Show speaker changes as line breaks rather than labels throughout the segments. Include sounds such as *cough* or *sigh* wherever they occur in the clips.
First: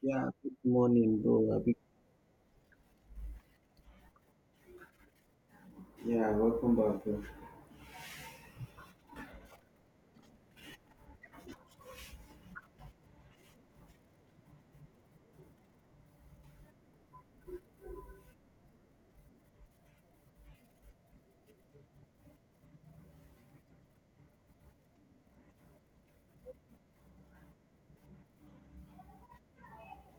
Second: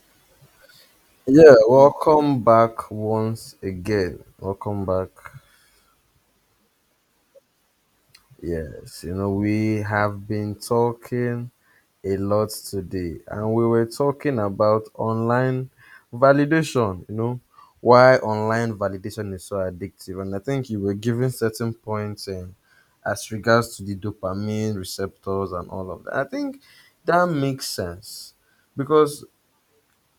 Yeah, good morning, bro.
Yeah,
Abi.
welcome back once again. Welcome back. Yes, we have been talking a lot today, and we were talking about online validation, why online validation is so addictive. And I think you were giving certain points in, as regards to the dopamine receptors and all of that. I think that makes sense because,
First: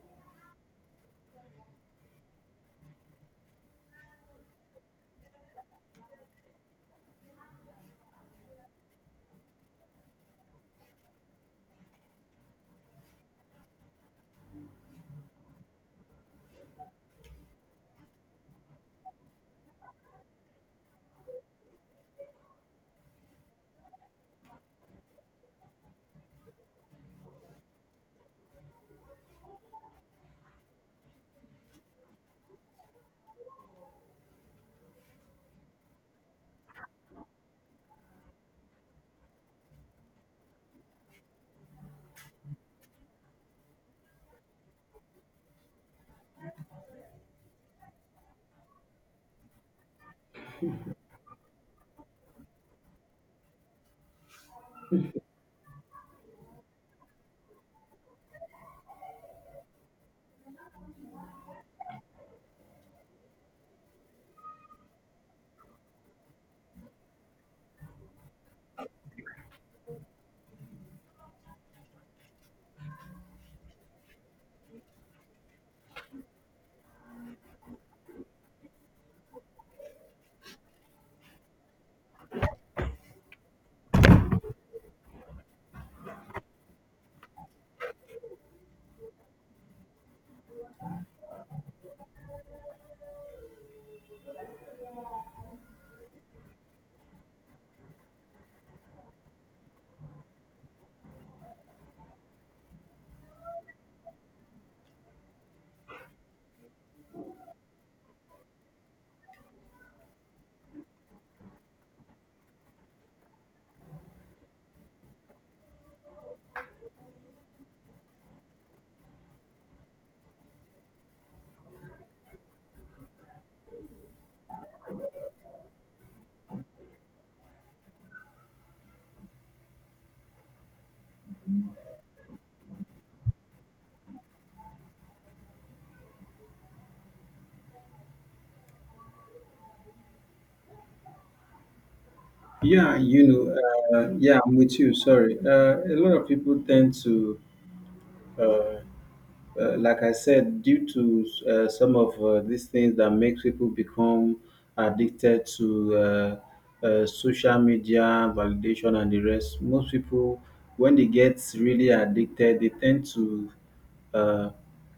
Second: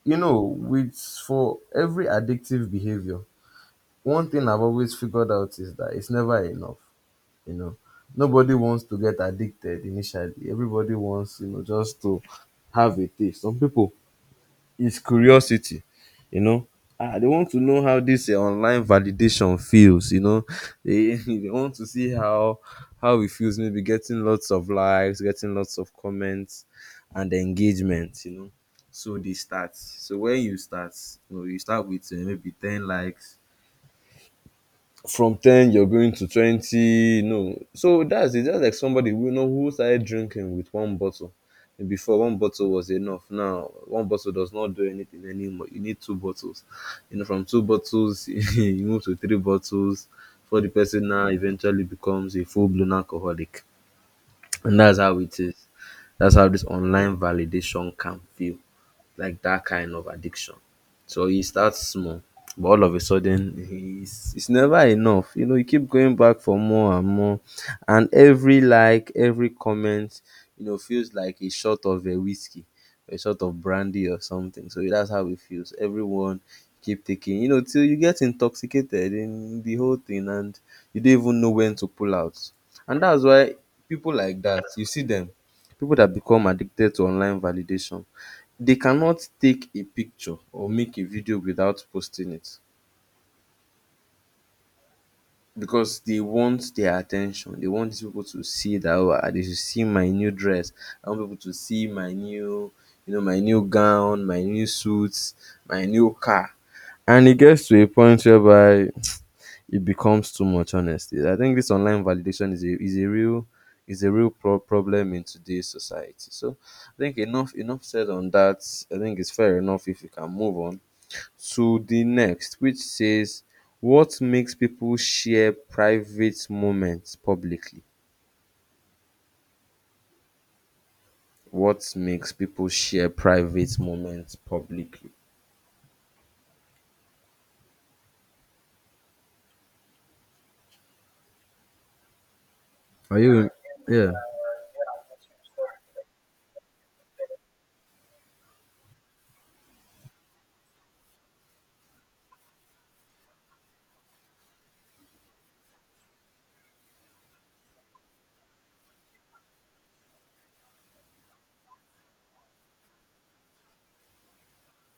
you know, with for every addictive behavior, one thing I've always figured out is that it's never enough. You know, nobody wants to get addicted initially. Everybody wants, just to have a taste. Some people, it's curiosity. You know, they want to know how this online validation feels. *laughs* They want to see how it feels. Maybe getting lots of likes, getting lots of comments, and engagement. So they start. So when you start, you start with maybe 10 likes. From 10 you're going to 20. That's it. That's like somebody who you know who started drinking with one bottle. And before, one bottle was enough. Now one bottle does not do anything anymore. You need two bottles. From two bottles *laughs* you move to three bottles. For the person now eventually becomes a full-blown alcoholic. And that's how it is. That's how this online validation can feel, like that kind of addiction. So he starts small, but all of a sudden it's never enough. You keep going back for more and more, and every like, every comment, feels like a shot of a whiskey, a shot of brandy or something. So that's how it feels. Everyone keep taking, till you get intoxicated in the whole thing, and you don't even know when to pull out. And that's why people like that, you see them, people that become addicted to online validation they cannot take a picture or make a video without posting it because they want their attention. They want these people to see that oh, they should see my new dress. I want people to see my new gown, my new suits, my new car. And it gets to a point whereby it becomes too much. Honestly, I think this online validation is a real pro- problem in today's society. So I think enough said on that. I think it's fair enough if you can move on to the next, which says, what makes people share private moments publicly? What makes people share private moments publicly?
Yeah,
Are
you know,
you? Yeah,
yeah, I'm with you. Sorry. A lot of people tend to, uh, like I said, due to some of these things that makes people become addicted to social media validation and the rest. Most people, when they get really addicted, they tend to uh,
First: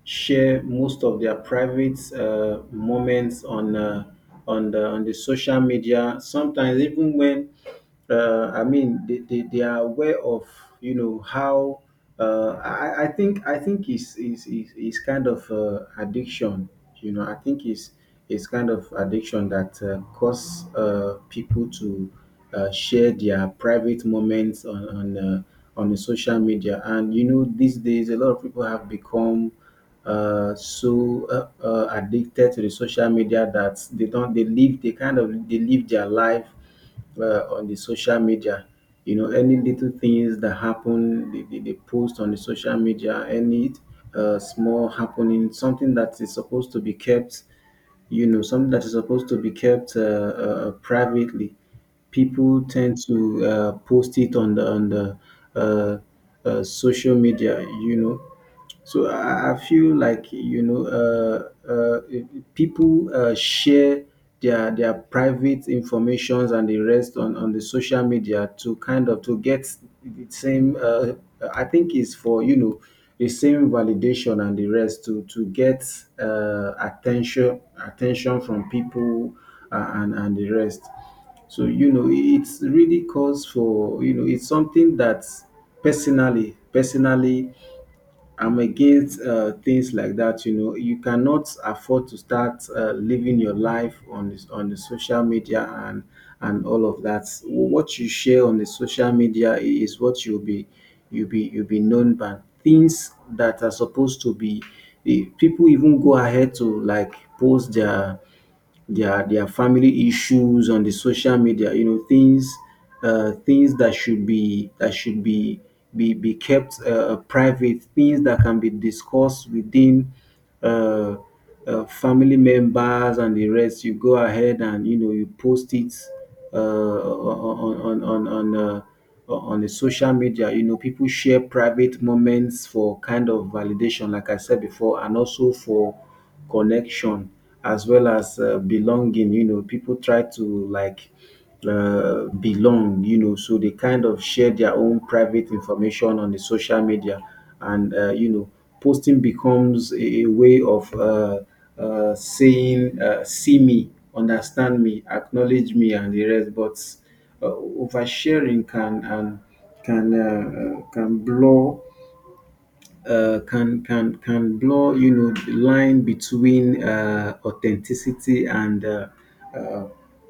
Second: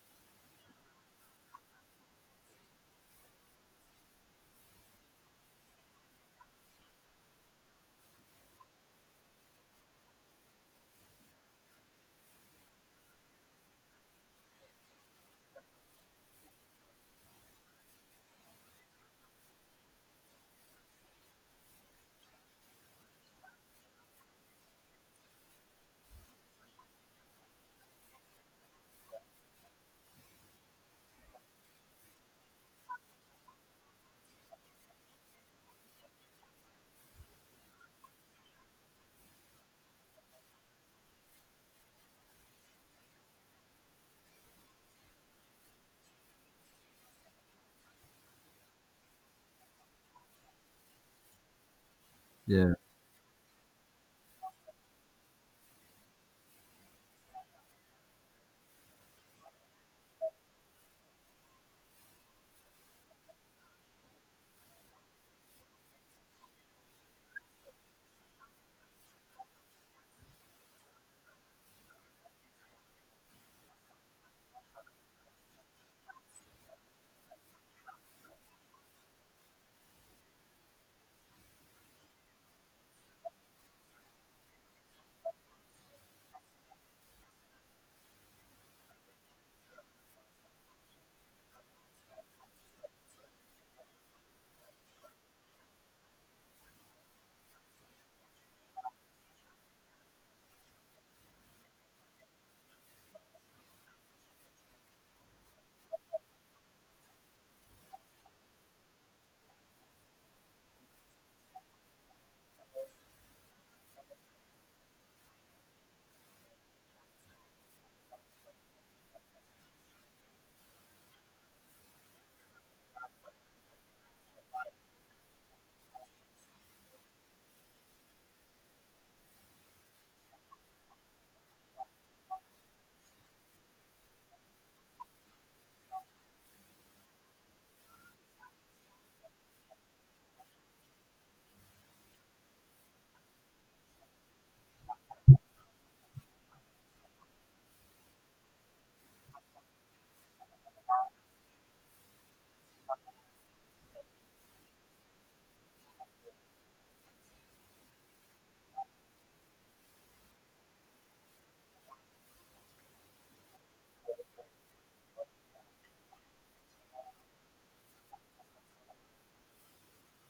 share most of their private moments on the social media. Sometimes even when I mean they are aware of you know how I think I think is kind of addiction. You know I think is it's kind of addiction that cause people to share their private moments on the social media. And you know, these days a lot of people have become so addicted to the social media that they don't they live they kind of they live their life on the social media. You know, any little things that happen, they post on the social media, any small happening, something that is supposed to be kept, you know, something that is supposed to be kept privately. People
yeah.
tend to post it on the uh, social media, you know. So I feel like, you know, if people share their private informations and the rest on the social media to kind of to get the same. I think is for, you know, the same validation and the rest to get attention from people, and the rest. So you know, it's really calls for, you know, it's something that personally I'm against things like that. You know, you cannot afford to start living your life on this, on the social media and all of that. What you share on the social media is what you'll be known by. Things that are supposed to be, eh, people even go ahead to like post their family issues on the social media, you know, things things that should be kept private, things that can be discussed within uh, family members and the rest, you go ahead and, you know, you post it uh, on on on on uh, on the social media. You know, people share private moments for kind of validation like I said before, and also for connection as well as belonging. You know, people try to like belong, you know, so they kind of share their own private information on the social media. And, you know, posting becomes a way of saying, see me, understand me, acknowledge me, and the rest. But oversharing can and can can blur can blur, you know, the line between authenticity and uh,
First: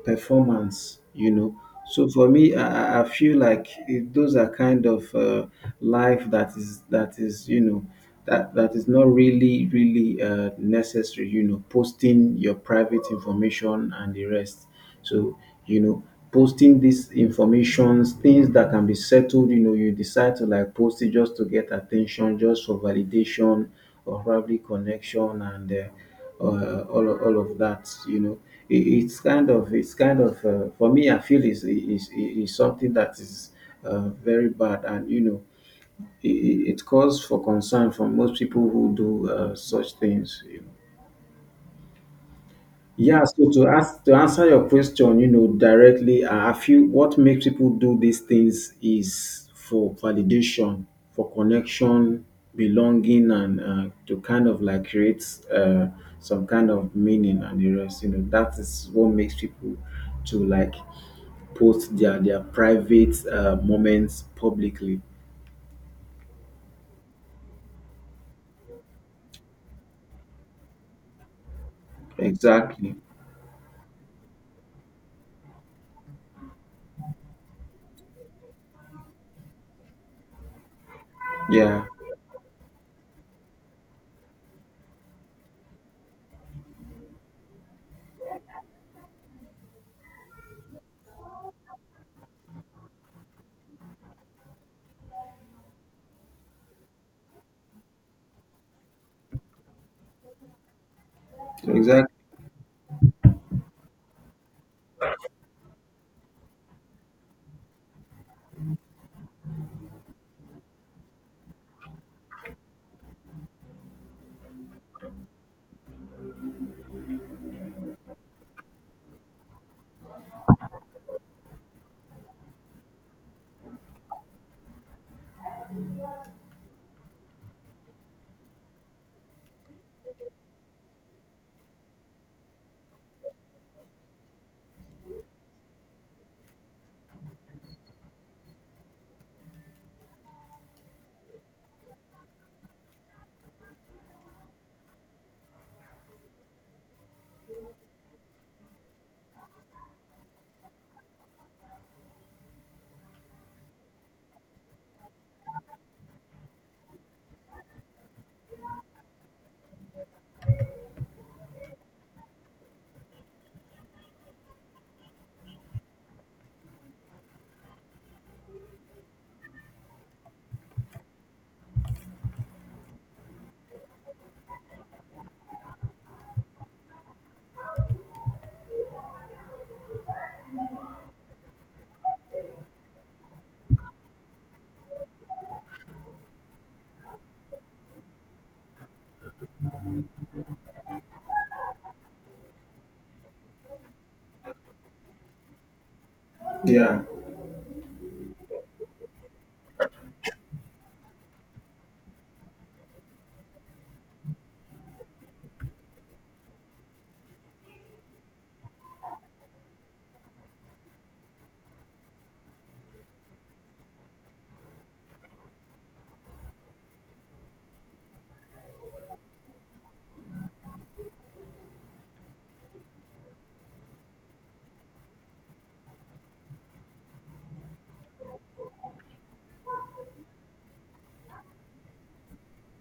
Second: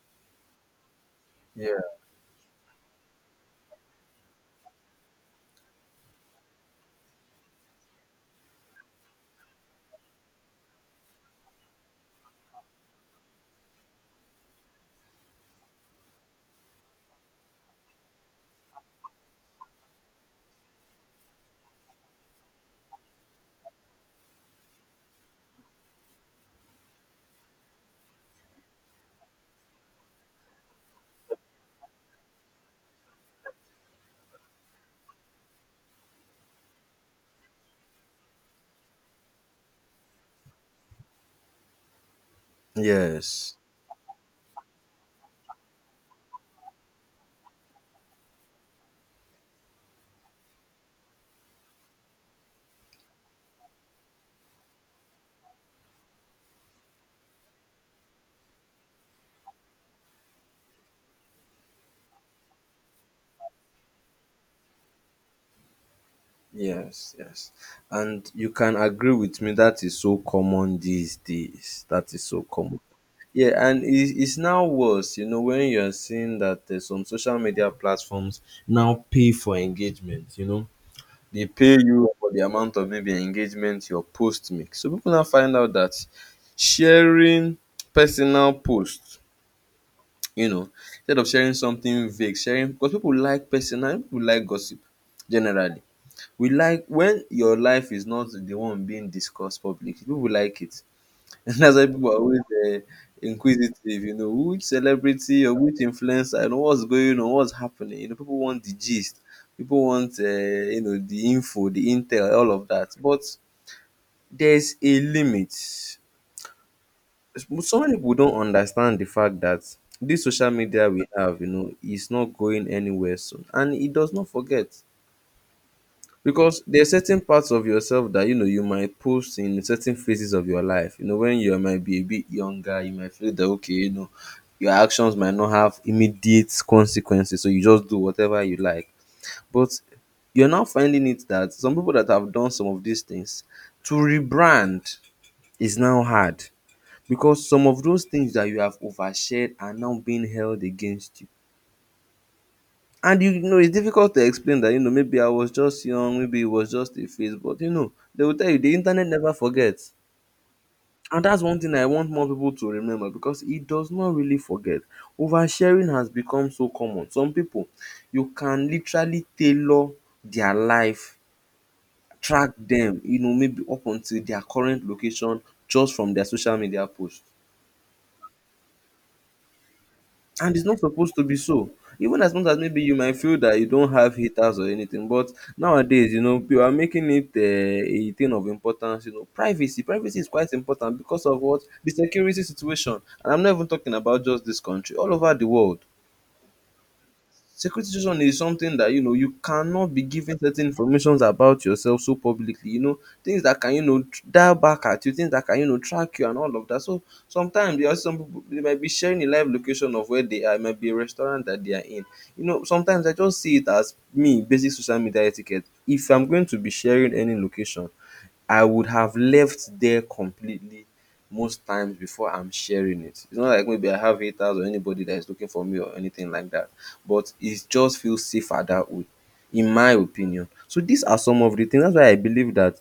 performance, you know.
Yeah.
So for me, I I feel like it, those are kind of life that is that is, you know, that that is not really really necessary, you know, posting your private information and the rest. So, you know, posting these informations, things that can be settled, you know, you decide to like post it just to get attention, just for validation or probably connection and all of that, you know. It's kind of, for me, I feel is something that is very bad, and, you know, it calls for concern from most people who do such things, you know. Yeah, so
Yes.
to ask to answer your question, you know, directly, I feel what makes people do these things is for validation, for connection, belonging, and to kind of like create uh, some kind of meaning and the rest. You know, that is what makes people to like post their private moments publicly.
Yes. Yes. And you can agree with me. That is so common these days. That is so common.
Exactly.
Yeah, and it's now worse, when you're seeing that some social media platforms now pay for engagement. They pay
Yeah.
you for the amount of maybe engagement your post make. So people now find out that sharing personal post, you know, instead of sharing something vague, sharing because people like personal, people like gossip generally. We like when your life is not the one being discussed publicly. People like it. *laughs* And that's why people
Exactly.
are always uh, inquisitive, which celebrity or which influencer, what's going on, what's happening. People want the gist, people want, the info, the intel, all of that. But there's a limit. Some people don't understand the fact that this social media we have, is not going anywhere soon, and it does not forget. Because there are certain parts of yourself that you might post in certain phases of your life. When you might be a bit younger, you might feel that okay, your actions might not have immediate consequences, so you just do whatever you like. But you're now finding it that some people that have done some of these things to rebrand is now hard because some of those things that you have overshared are now being held against you. And it's difficult to explain that, maybe I was just young, maybe it was just a phase, but they will tell you the internet never forgets. And that's one thing I want more people to remember because it does not really forget. Oversharing has become so common. Some people, you can literally tailor their life, track them, maybe up until their current location just from their social media post. And it's not supposed to be so. Even as much as maybe you might feel that you don't have haters or anything, but nowadays, people are making it a thing of importance. Privacy, privacy is quite important because of what the security situation. And I'm not even talking about just this country, all over the world.
Yeah.
Secretism is something that you cannot be giving certain informations about yourself so publicly. Things that can dial back at you, things that can track you and all of that. So sometimes there are some people they might be sharing a live location of where they are. It might be a restaurant that they are in. Sometimes I just see it as me basic social media etiquette. If I'm going to be sharing any location, I would have left there completely most times before I'm sharing it. It's not like maybe I have haters or anybody that is looking for me or anything like that, but it just feels safer that way, in my opinion. So these are some of the things. That's why I believe that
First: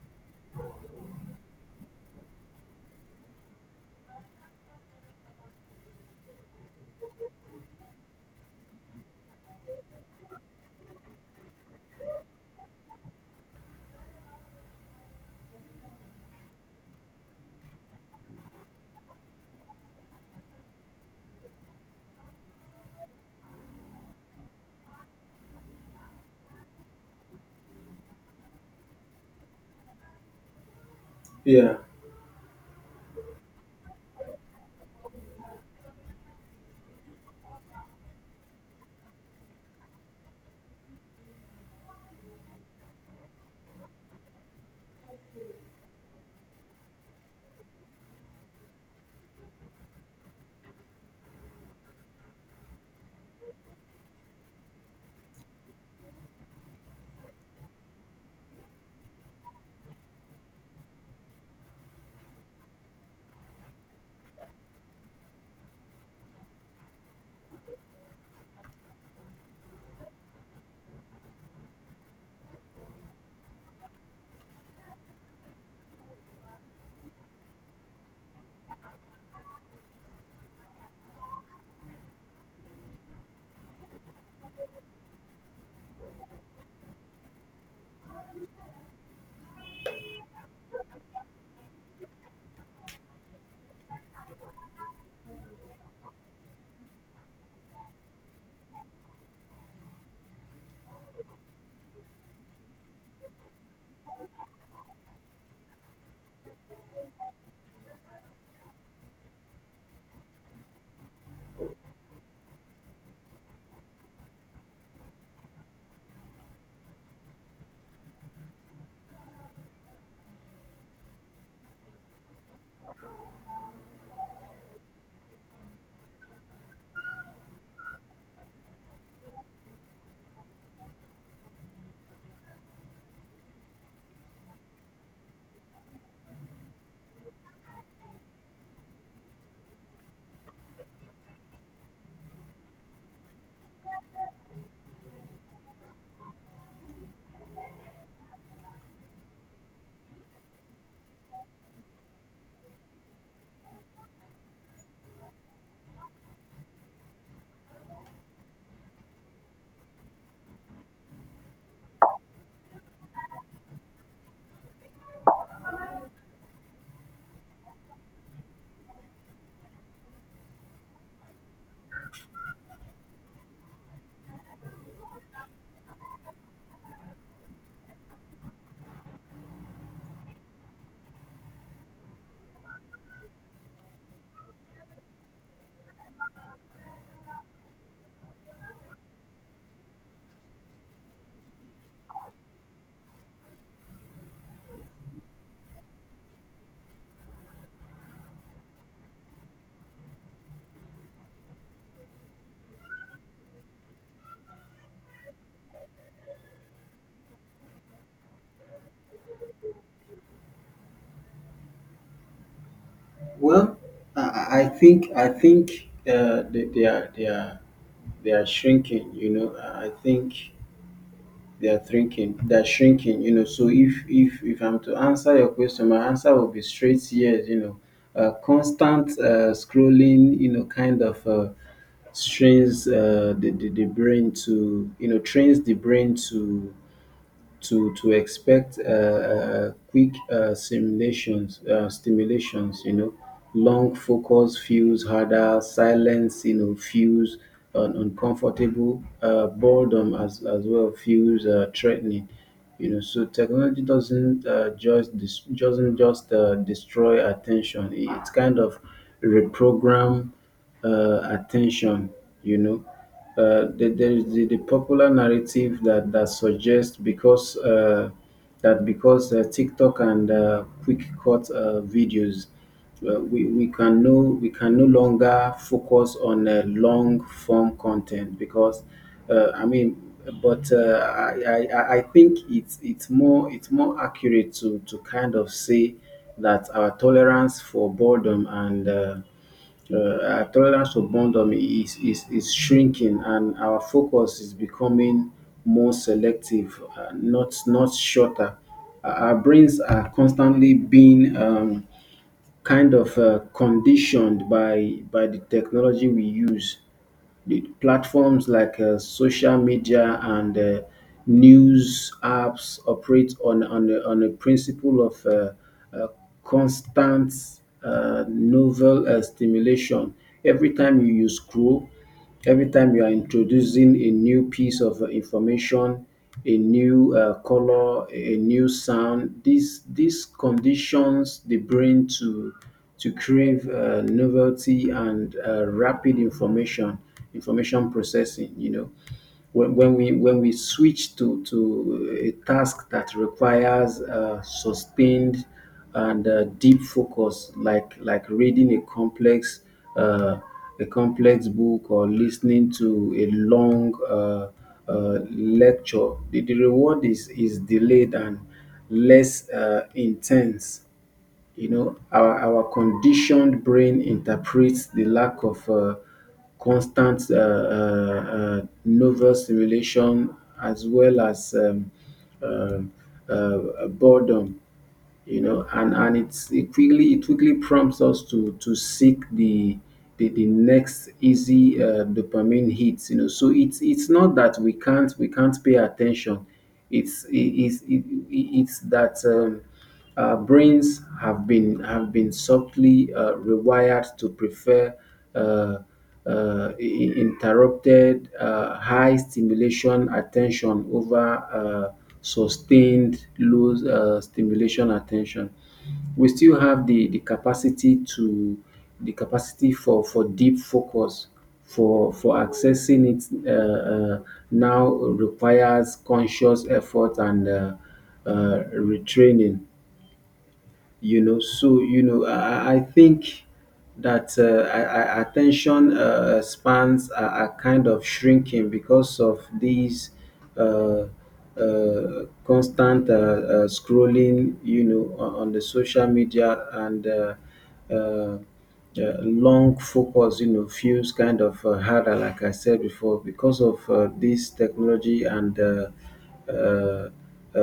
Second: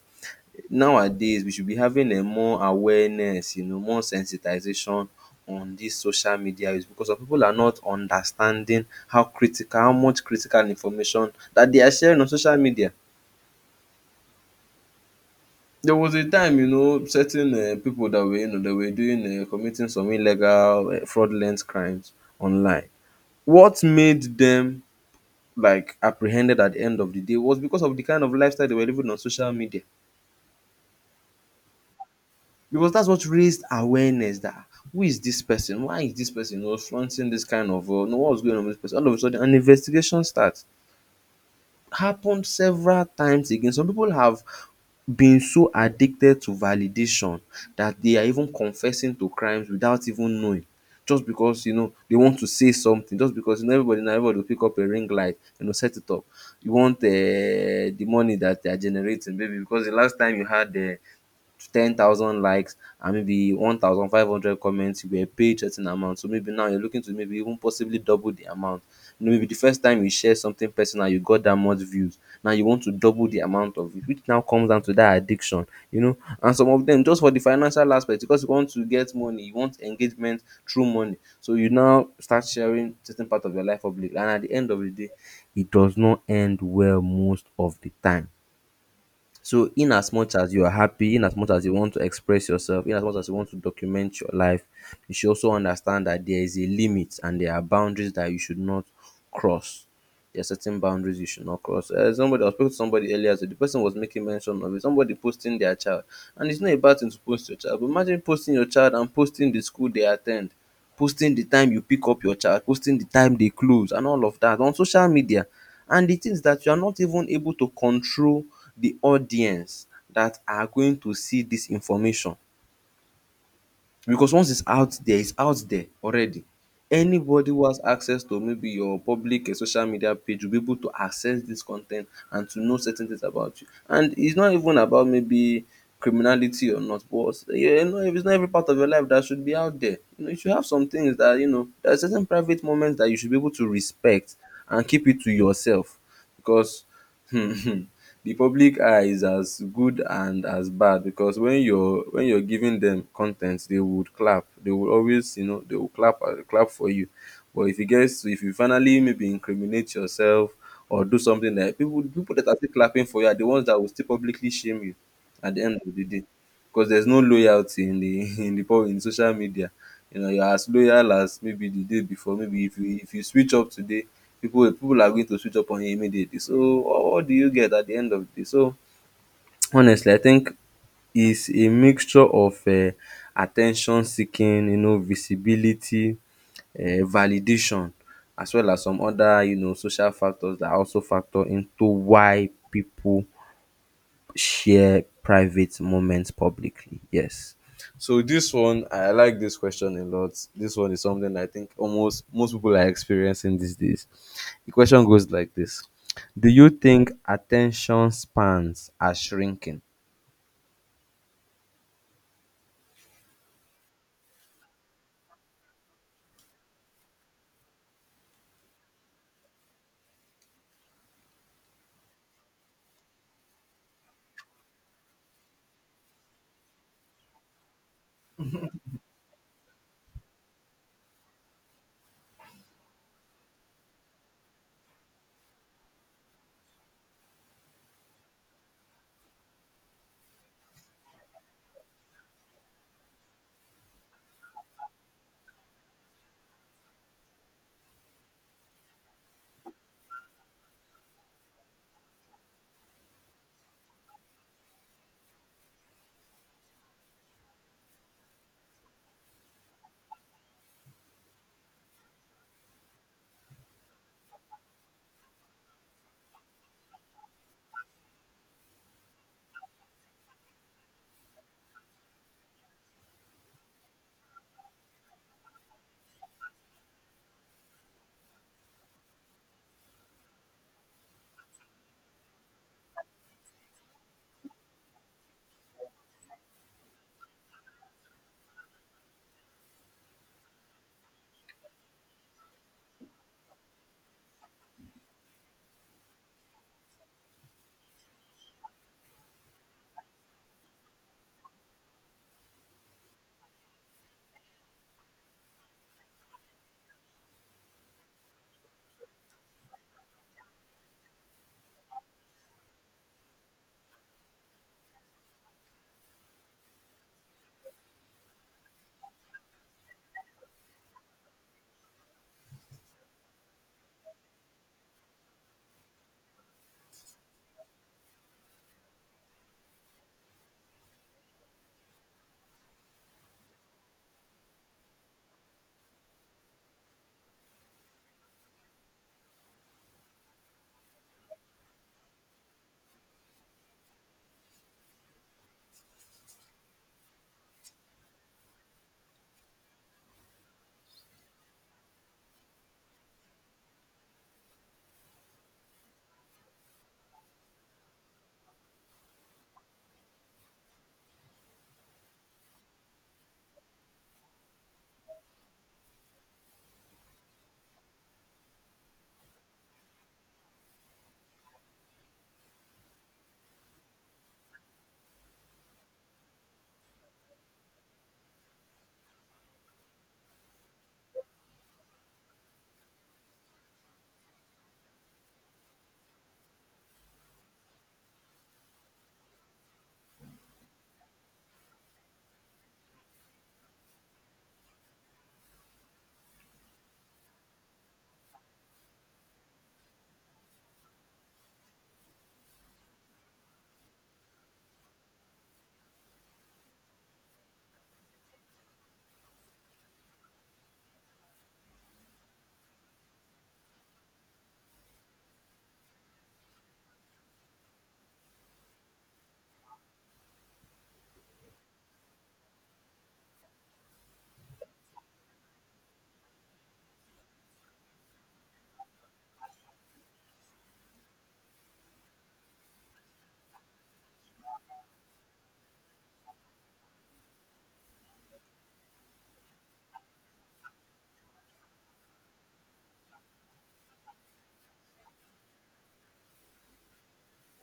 nowadays we should be having a more awareness, more sensitization on this social media use because some people are not understanding how critical, how much critical information that they are sharing on social media. There was a time, certain people that were, that were doing committing some illegal, fraudulent crimes online. What made them like apprehended at the end of the day was because of the kind of lifestyle they were living on social media.
Yeah.
Because that's what raised awareness that who is this person? Why is this person flaunting this kind of, what's going on with this person? All of a sudden, an investigation starts. Happened several times again. Some people have been so addicted to validation that they are even confessing to crimes without even knowing just because they want to say something just because everybody now, everybody will pick up a ring light and set it up. You want the money that they are generating, maybe because the last time you had to 10,000 likes and maybe 1,500 comments, you were paid certain amount. So maybe now you're looking to maybe even possibly double the amount. Maybe the first time you share something personal, you got that much views. Now you want to double the amount of it, which now comes down to that addiction, you know. And some of them just for the financial aspect, because you want to get money, you want engagement through money. So you now start sharing certain part of your life public, and at the end of the day, it does not end well most of the time. So, in as much as you are happy, in as much as you want to express yourself, in as much as you want to document your life, you should also understand that there is a limit and there are boundaries that you should not cross. There are certain boundaries you should not cross. Somebody I was speaking to somebody earlier, so the person was making mention of it. Somebody posting their child, and it's not a bad thing to post your child. But imagine posting your child and posting the school they attend, posting the time you pick up your child, posting the time they close, and all of that on social media. And the thing is that you are not even able to control the audience that are going to see this information. Because once it's out there already. Anybody who has access to maybe your public social media page will be able to access this con ten t and to know certain things about you. And it's not even about maybe criminality or not, but yeah, no, it's not every part of your life that should be out there. You know, you should have some things that, you know, there are certain private moments that you should be able to respect and keep it to yourself because *laughs* the public eye is as good and as bad because when you're giving them content, they would clap, they will always, you know, they will clap clap for you. But if you finally maybe incriminate yourself or do something that people that are still clapping for you are the ones that will still publicly shame you at the end of the day, because there's no loyalty in the *laughs* in the pub in social media. You know, you're as loyal as maybe the day before. Maybe if you switch up today, people are going to switch up on you immediately. So what do you get at the end of the day? So *tsk* honestly, I think it's a mixture of attention seeking, you know, visibility, validation, as well as some other, you know, social factors that also factor into why people share private moments publicly. Yes. So this one, I like this question a lot. This one is something I think almost most people are experiencing these days. The question goes like this: do you think attention spans are shrinking?
Well, I think they are shrinking. You know, I think they are thinking they are shrinking. You know, so if I'm to answer your question, my answer will be straight yes. You know, constant scrolling, you know, kind of. Strains the brain to, you know, trains the brain to expect quick stimulations, you know, long focus feels harder, silence, you know, feels uncomfortable, boredom as well feels threatening, you know. So technology doesn't just doesn't just destroy attention; it, it's kind of reprogram attention, you know. There is the popular narrative that that suggests because TikTok and quick cut videos, we can no longer focus on long form content because I mean. But I, I think it's more accurate to kind of say that our tolerance for boredom and our tolerance for boredom is shrinking, and our focus is becoming more selective, not, not shorter. Our brains are constantly being kind of conditioned by the technology we use. The platforms like social media and news apps operate on a principle of uh, constant novel stimulation. Every time you use scroll, every time you are introducing a new piece of information, a new color, a new sound, these conditions the brain to crave novelty and rapid information processing, you know. When, when we switch to a task that requires sustained and deep focus, like reading a complex uh, book, or listening to a long lecture, the reward is delayed and less intense, you know. Our conditioned brain interprets the lack of constant novel stimulation as well as um, boredom. You know, and it's it quickly prompts us to seek the next easy dopamine hits. You know, so it's not that we can't pay attention. It's it, it's it, it's that. Brains have been subtly rewired to prefer uh, interrupted high stimulation attention over sustained low stimulation attention. We still have the capacity to the capacity for deep focus, for accessing it uh, uh, now requires conscious effort and retraining, you know. So, you know, I think that attention spans are kind of shrinking because of these uh, constant scrolling, you know, on the social media, and uh, long focus, you know, feels kind of harder, like I said before, because of this technology and uh, uh,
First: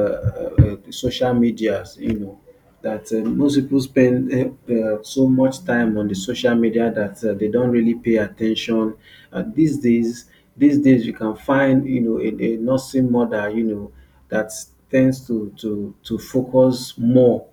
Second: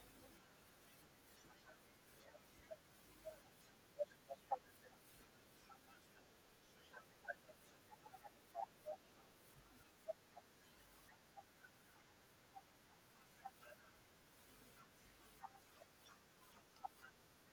uh, social medias, you know, that most people spend so much time on the social media that they don't really pay attention. Uh, these days, these days you can find, you know, a nursing mother, you know, that tends to focus more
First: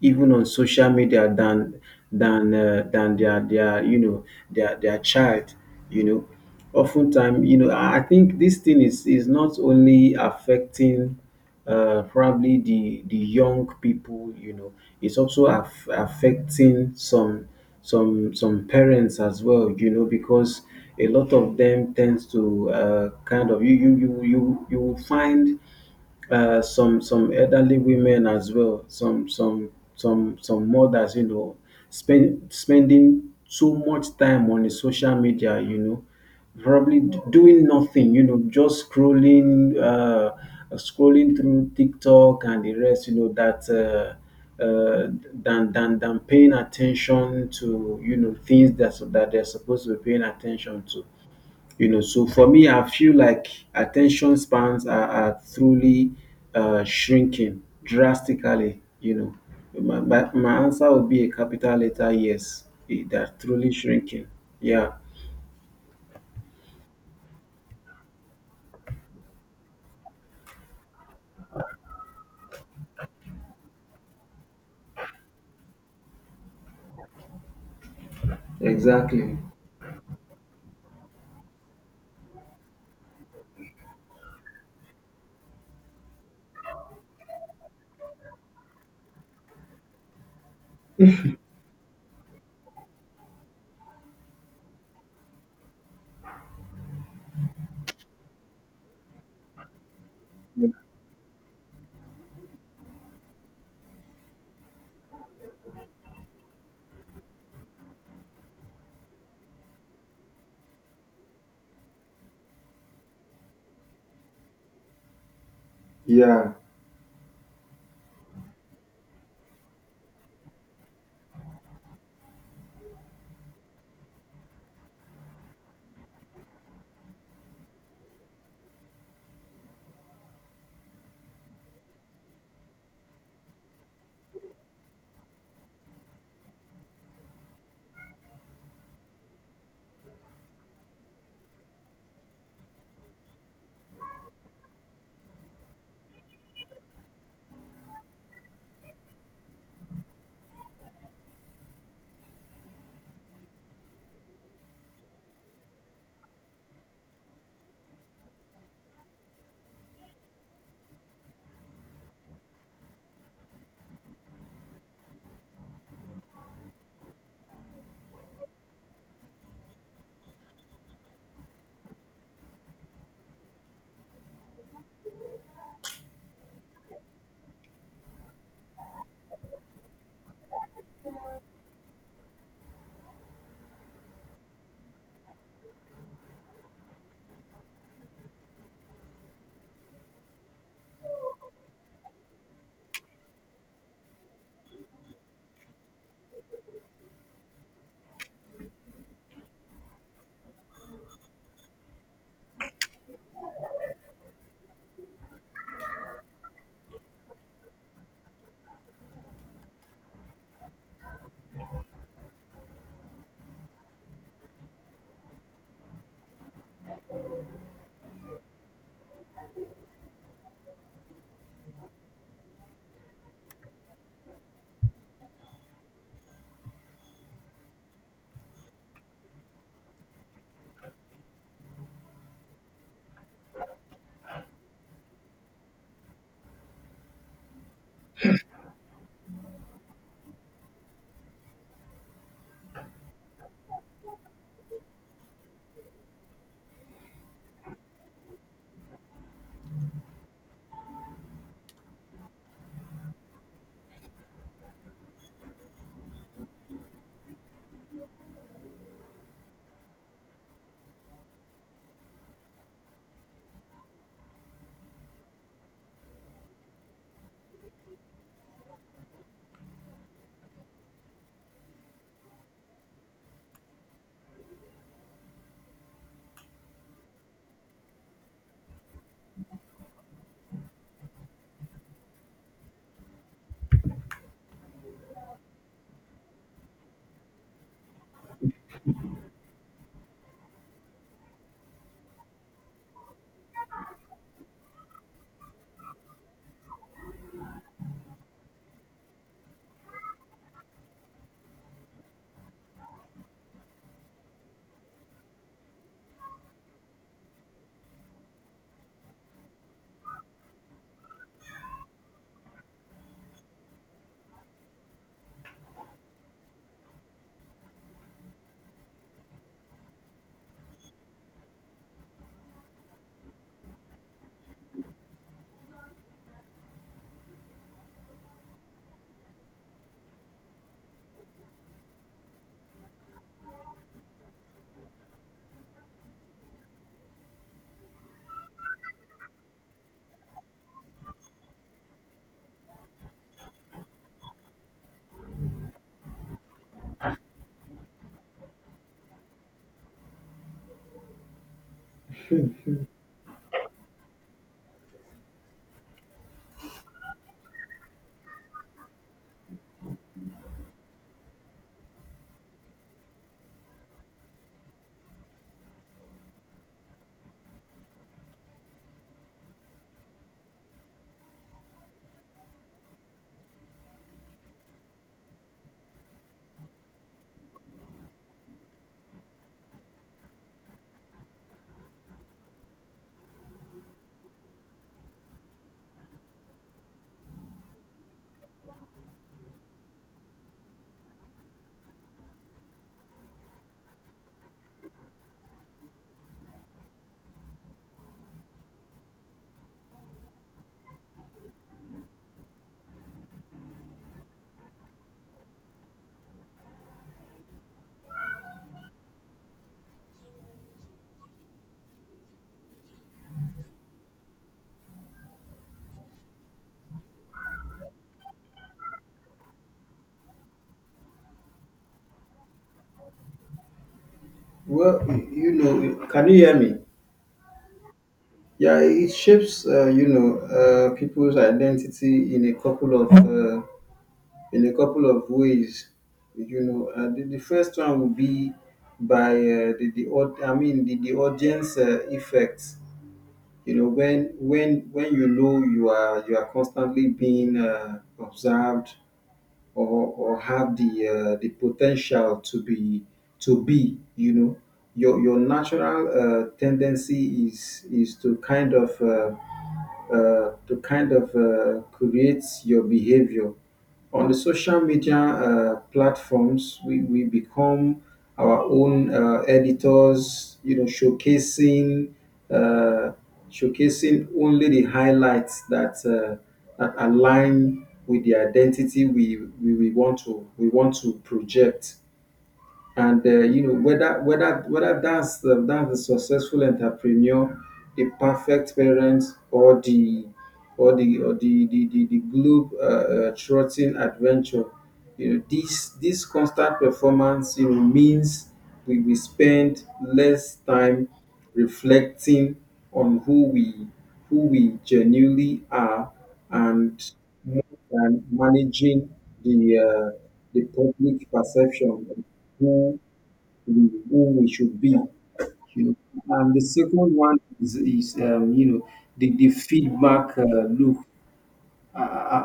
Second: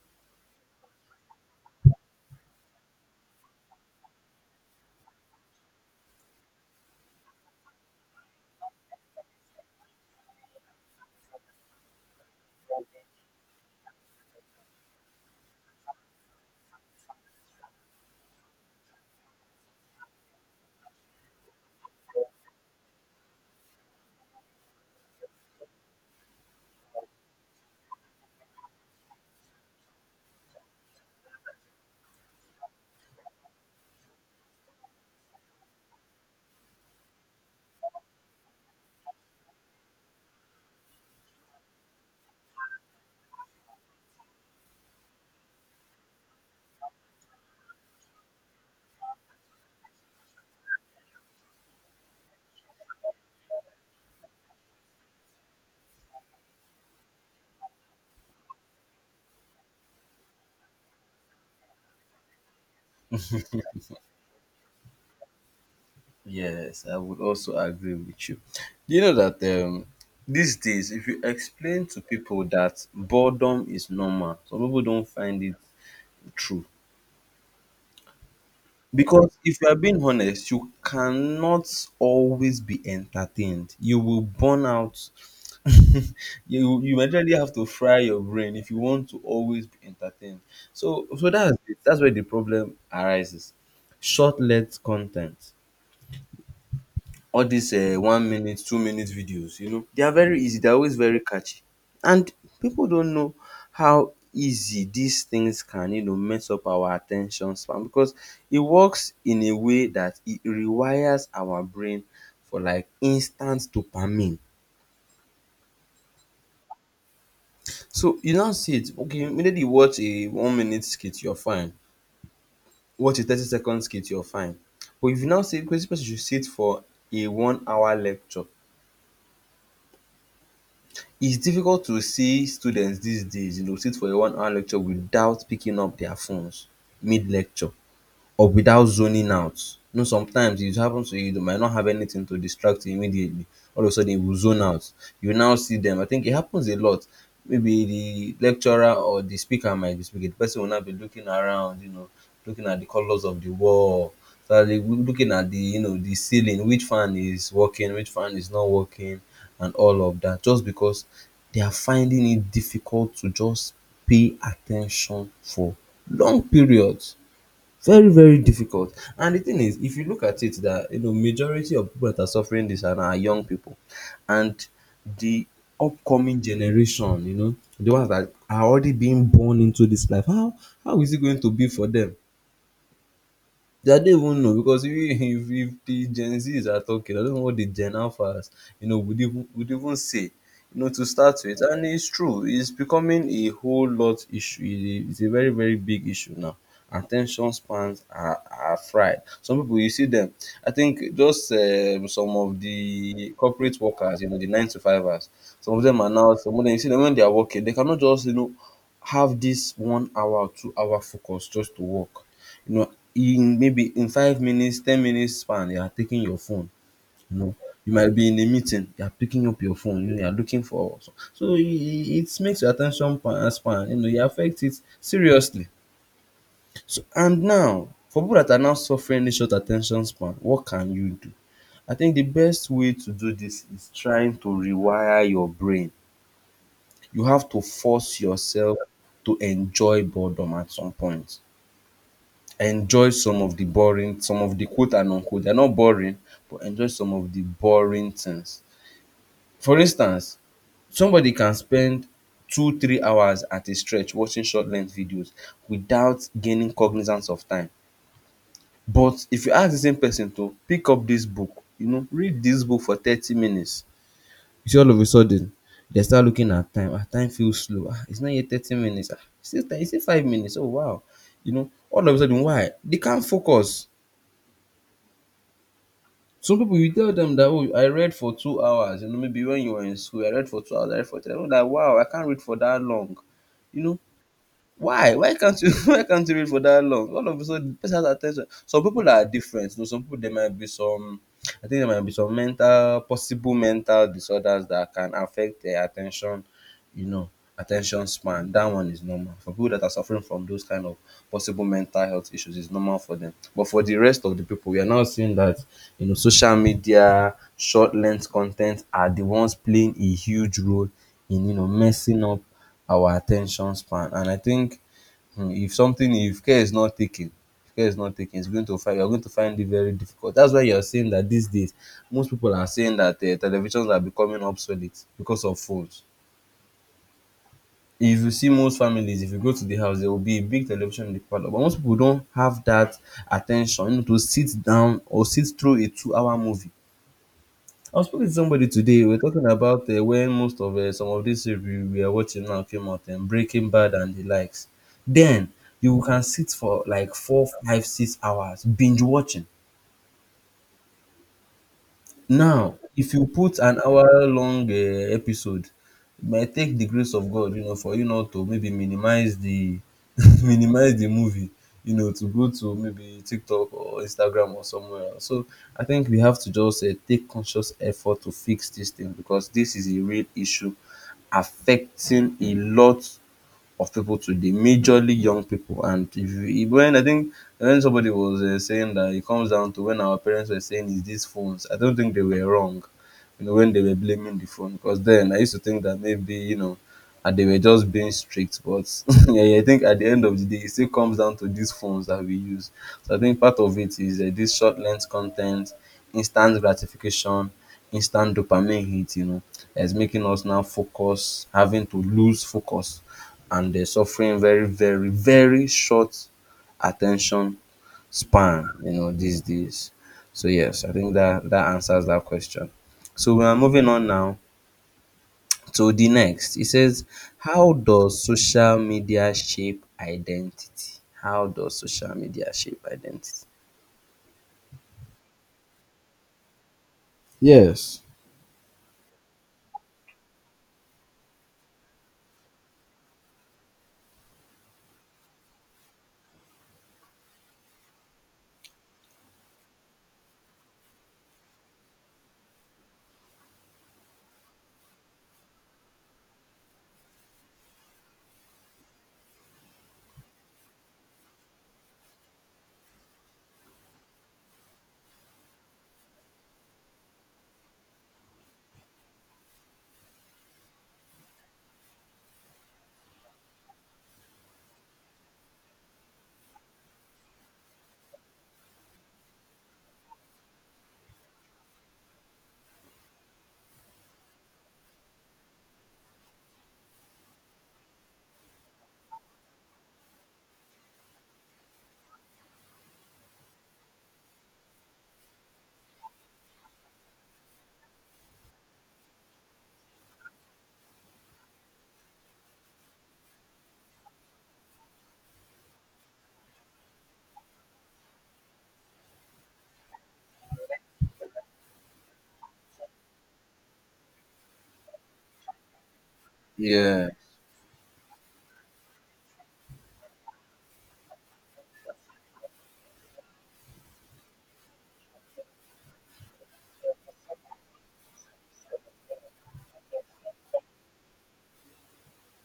even on social media than their, you know, their child, you know, oftentimes, you know. I think this thing is not only affecting probably the young people, you know, it's also affecting some parents as well, you know, because a lot of them tends to kind of. You will find some elderly women as well, some mothers, you know, spending so much time on the social media, you know, probably doing nothing, you know, just scrolling, scrolling through TikTok and the rest, you know, that. Than, than paying attention to, you know, things that that they're supposed to be paying attention to, you know. So for me, I feel like attention spans are truly shrinking drastically. You know, my answer would be a capital letter yes. Eh, they're truly shrinking. Yeah,
Yes, I would also agree with you. Do you know that these days, if you explain to people that boredom is normal, some people don't find it true. Because
exactly.
if you are being honest, you cannot always be entertained. You will burn out. *laughs* You literally have to fry your brain if you want to always be entertained. So that's it. That's where the problem arises. Short-lived content. All these 1 minute, 2 minute videos, you know, they are very easy. They're always very catchy. And people don't know how easy these things can, you know, mess up our attention span, because it works in a way that it rewires our brain for like instant dopamine. So you now see it, okay, immediately you watch a 1 minute skit, you're fine. Watch a 30 second skit, you're fine. But if you now say, crazy person should sit for a 1 hour lecture, it's difficult to see students these days, you know, sit for a 1 hour lecture without picking up their phones mid lecture or without zoning out. You know, sometimes it happens to you, you might not have anything to distract you immediately. All of a sudden, you will zone out. You now see them. I think it happens a lot. Maybe the lecturer or the speaker might be speaking. The person will not be looking around, you know, looking at the colors of the wall. So they will be looking at the, you know, the ceiling, which fan is working, which fan is not working, and all of that, just because they are finding it difficult to just pay attention for long periods. Very, very difficult. And the thing is, if you look at it, that, you know, majority of people that are suffering this are young people, and the upcoming generation, you know, the ones that are already being born into this life. How is it going to be for them? They don't even know, because if, *laughs* if the Gen Zs are talking, I don't know what the Gen Alphas, you know, would even say, you know, to start with. And it's true, it's becoming a whole lot issue. It- it's a very, very big issue now. Attention spans are fried. Some people, you see them. I think just some of the corporate workers, you know, the nine to fivers, some of them are now, some of them, you see them when they are working, they cannot just, you know, have this 1 hour, 2 hour focus just to work, you know, in maybe in 5 minutes, 10 minutes span, you are taking your phone. You know, you might be in a meeting, you are picking up your phone, you know, you are looking for so, so it makes your attention span, you know, it affects it seriously. So and now, for people that are now suffering this short attention span, what can you do? I think the best way to do this is trying to rewire your brain. You have to force yourself to enjoy boredom at some point. Enjoy some of the boring, some of the quote and unquote they're not boring, but enjoy some of the boring things. For instance, somebody can spend 2 3 hours at a stretch watching short length videos without gaining cognizance of time. But if you ask the same person to pick up this book, you know, read this book for 30 minutes, you see all of a sudden they start looking at time. Ah, time feels slow. Ah, it's not yet 30 minutes. Ah, it's still it's still 5 minutes. Oh wow. You know, all of a sudden, why they can't focus. Some people, you tell them that, oh, I read for 2 hours, you know, maybe when you were in school, I read for 2 hours, I read for 3 hours. Like, wow, I can't read for that long. You know, why? Why can't you *laughs* why can't you read for that long? All of a sudden, the person has attention. Some people are different. You know, some people there might be some I think there might be some mental possible mental disorders that can affect their attention, you know, attention span. That one is normal. For people that are suffering from those kind of possible mental health issues, it's normal for them. But for the rest of the people, we are now seeing that, you know, social media, short length content are the ones playing a huge role in, you know, messing up our attention span. And I think, if something, if care is not taken, if care is not taken, it's going to find you're going to find it very difficult. That's why you're saying that these days most people are saying that televisions are becoming obsolete because of phones. If you see most families, if you go to the house, there will be a big television in the parlor. But most people don't have that attention, you know, to sit down or sit through a 2-hour movie. I was speaking to somebody today. We are talking about when most of some of these series we are watching now came out, and Breaking Bad and the likes. Then you can sit for like 4, 5, 6 hours binge watching. Now, if you put an hour-long episode, it might take the grace of God, you know, for you not to maybe minimize the *laughs* minimize the movie, you know, to go to maybe TikTok or Instagram or somewhere else. So I think we have to just take conscious effort to fix this thing, because this is a real issue affecting a lot of people today, majorly young people. And if you, when I think when somebody was saying that it comes down to when our parents were saying is these phones, I don't think they were wrong. You know, when they were blaming the phone, because then I used to think that maybe, you know, and they were just being strict. But *laughs* yeah, I think at the end of the day, it still comes down to these phones that we use. So I think part of it is this short length content, instant gratification, instant dopamine hit, you know, is making us now focus, having to lose focus, and they're suffering very, very, very short attention span, you know, these days. So yes, I think that that answers that question. So we are moving on now. So the next, it says, how does social media shape identity? How does social media shape identity?
Well, you know, can you hear me?
Yes.
Yeah, it shapes, you know, people's identity in a couple of ways. You know, the first one would be by I mean the audience effect. You know, when you know you are constantly being observed, or or have the potential to be to be, you know, your natural tendency is to kind of create your behavior on the social media platforms. We become our own editors, you know, showcasing uh, showcasing only the highlights that that align with the identity we want to project. And you know, whether that's the successful entrepreneur, the perfect parent, or the the globe trotting adventure, you know. This constant performance, you know, means we spend less time reflecting on who we genuinely are,
Yeah,
and more than managing the uh, the public perception of who who we should be. You know, and the second one is you know, the feedback loop.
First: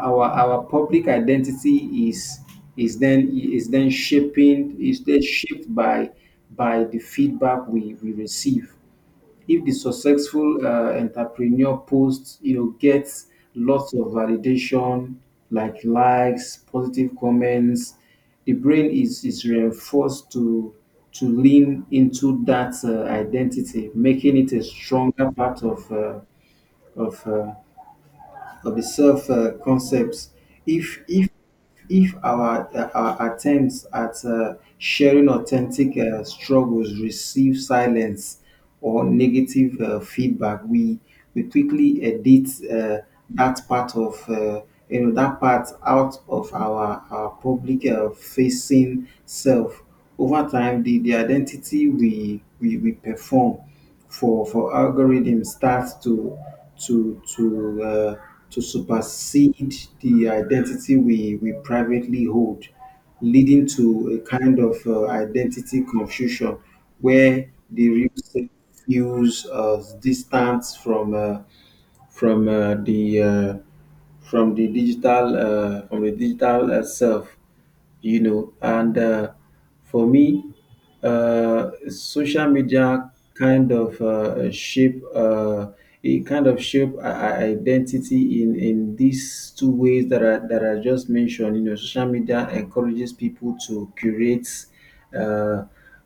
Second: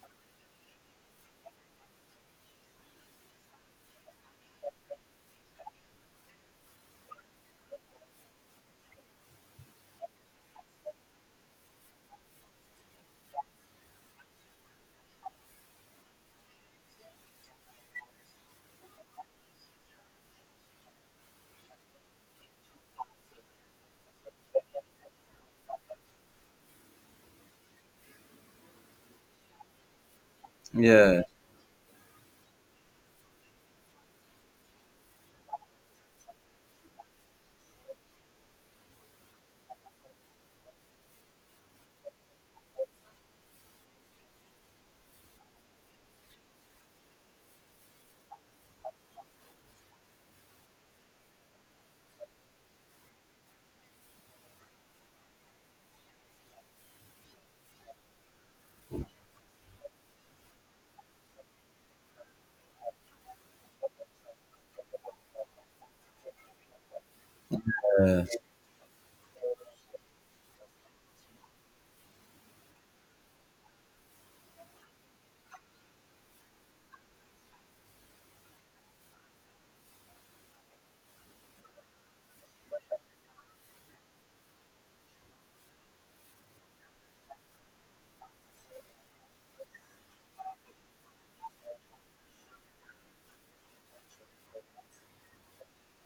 Our public identity is then shaping is then shaped by the feedback we receive. If the successful entrepreneur post, you know, gets lots of validation like likes, positive comments, the brain is reinforced to lean into that identity, making it a stronger part of of uh, of the self concepts. if
yeah.
if if our our attempts at sharing authentic struggles receive silence or negative feedback, we quickly edit that part of, you know, that part out of our public facing self. Over time, the identity we perform for algorithm starts to to uh, to supersede the identity we privately hold, leading to a kind of identity confusion where the real self feels distant from the from the digital self, you know. And for me, social media kind of shape identity in these two ways that I just mentioned. You know, social media encourages people to curate uh,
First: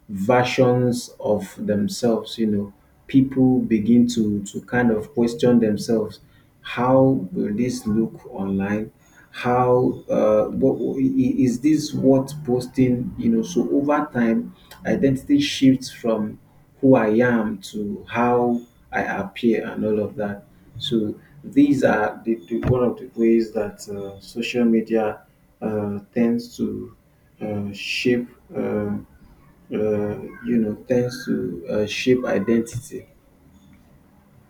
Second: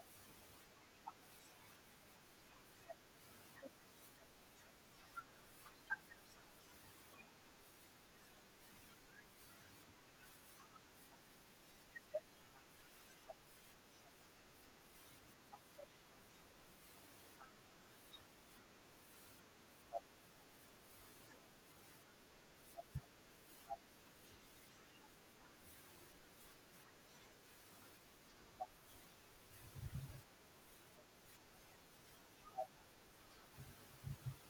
versions of themselves. You know, people begin to kind of question themselves: How will this look online? How is this what posting? You know, so over time, identity shifts from who I am to how I appear and all of that. So these are the one of the ways that social media tends to shape uh, uh, you know tends to shape identity.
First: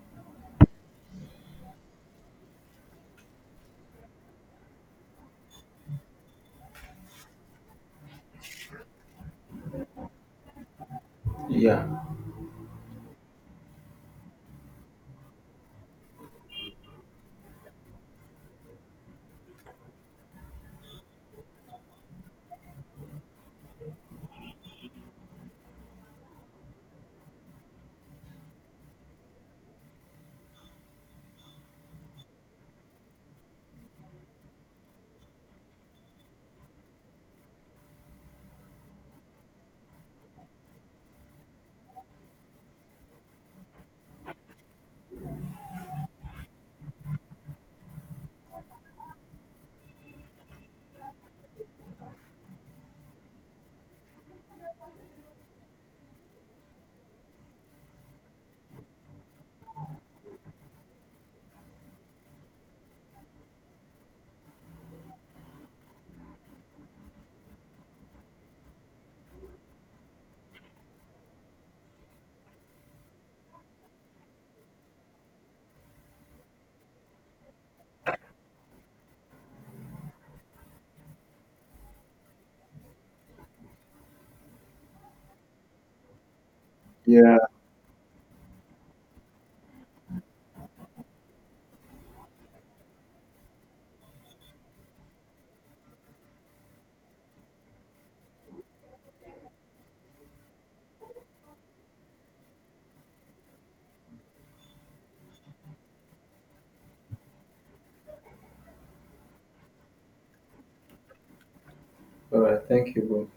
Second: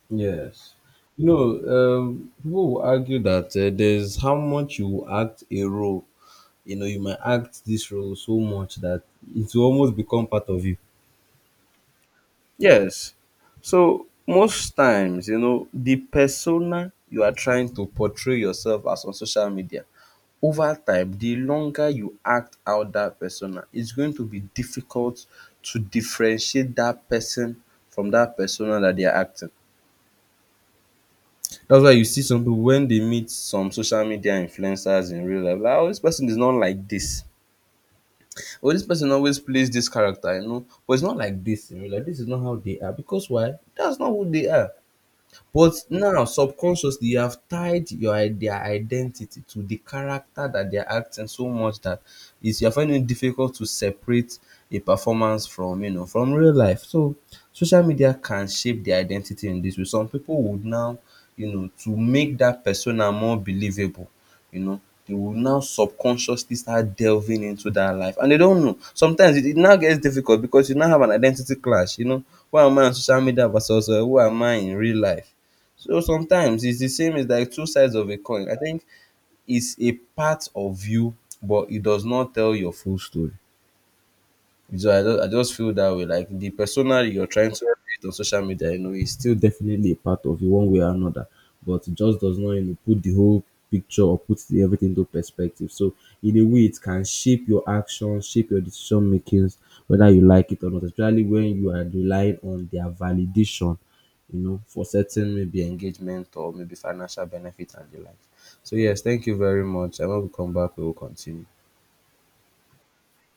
Yes. You know, people will argue that there's how much you will act a role. You know, you might act this role so much that it will almost become part of you.
Yeah.
Yes. So most times, you know, the persona you are trying to portray yourself as on social media, over time, the longer you act out that persona, it's going to be difficult to differentiate that person from that persona that they are acting. That's why you see some people when they meet some social media influencers in real life, like, oh, this person is not like this. Or this person always plays this character, you know, but it's not like this in real life. This is not how they are. Because why? That's not who they are. But now subconsciously you have tied their identity to the character that they are acting so much that it's you're finding it difficult to separate a performance from, you know, from real life. So social media can shape the identity in this way. Some people would now, you know, to make that persona more believable, you know, they will now subconsciously start delving into that life and they don't know. Sometimes it now gets difficult because you now have an identity clash, you know. Who am I on social media versus who am I in real life? So sometimes it's the same, it's like two sides of a coin. I think it's a part of you, but it does not tell your full story. So I just feel that way. Like the persona you're
Yeah,
trying to create on social media, you know, is still definitely a part of you one way or another. But it just does not, you know, put the whole picture or put the, everything into perspective. So in a way, it can shape your actions, shape your decision makings, whether you like it or not. Especially when you are relying on their validation, you know, for certain maybe engagement or maybe financial benefit and the like. So yes, thank you very much. And when we come back, we will continue.
all right, thank you, bro.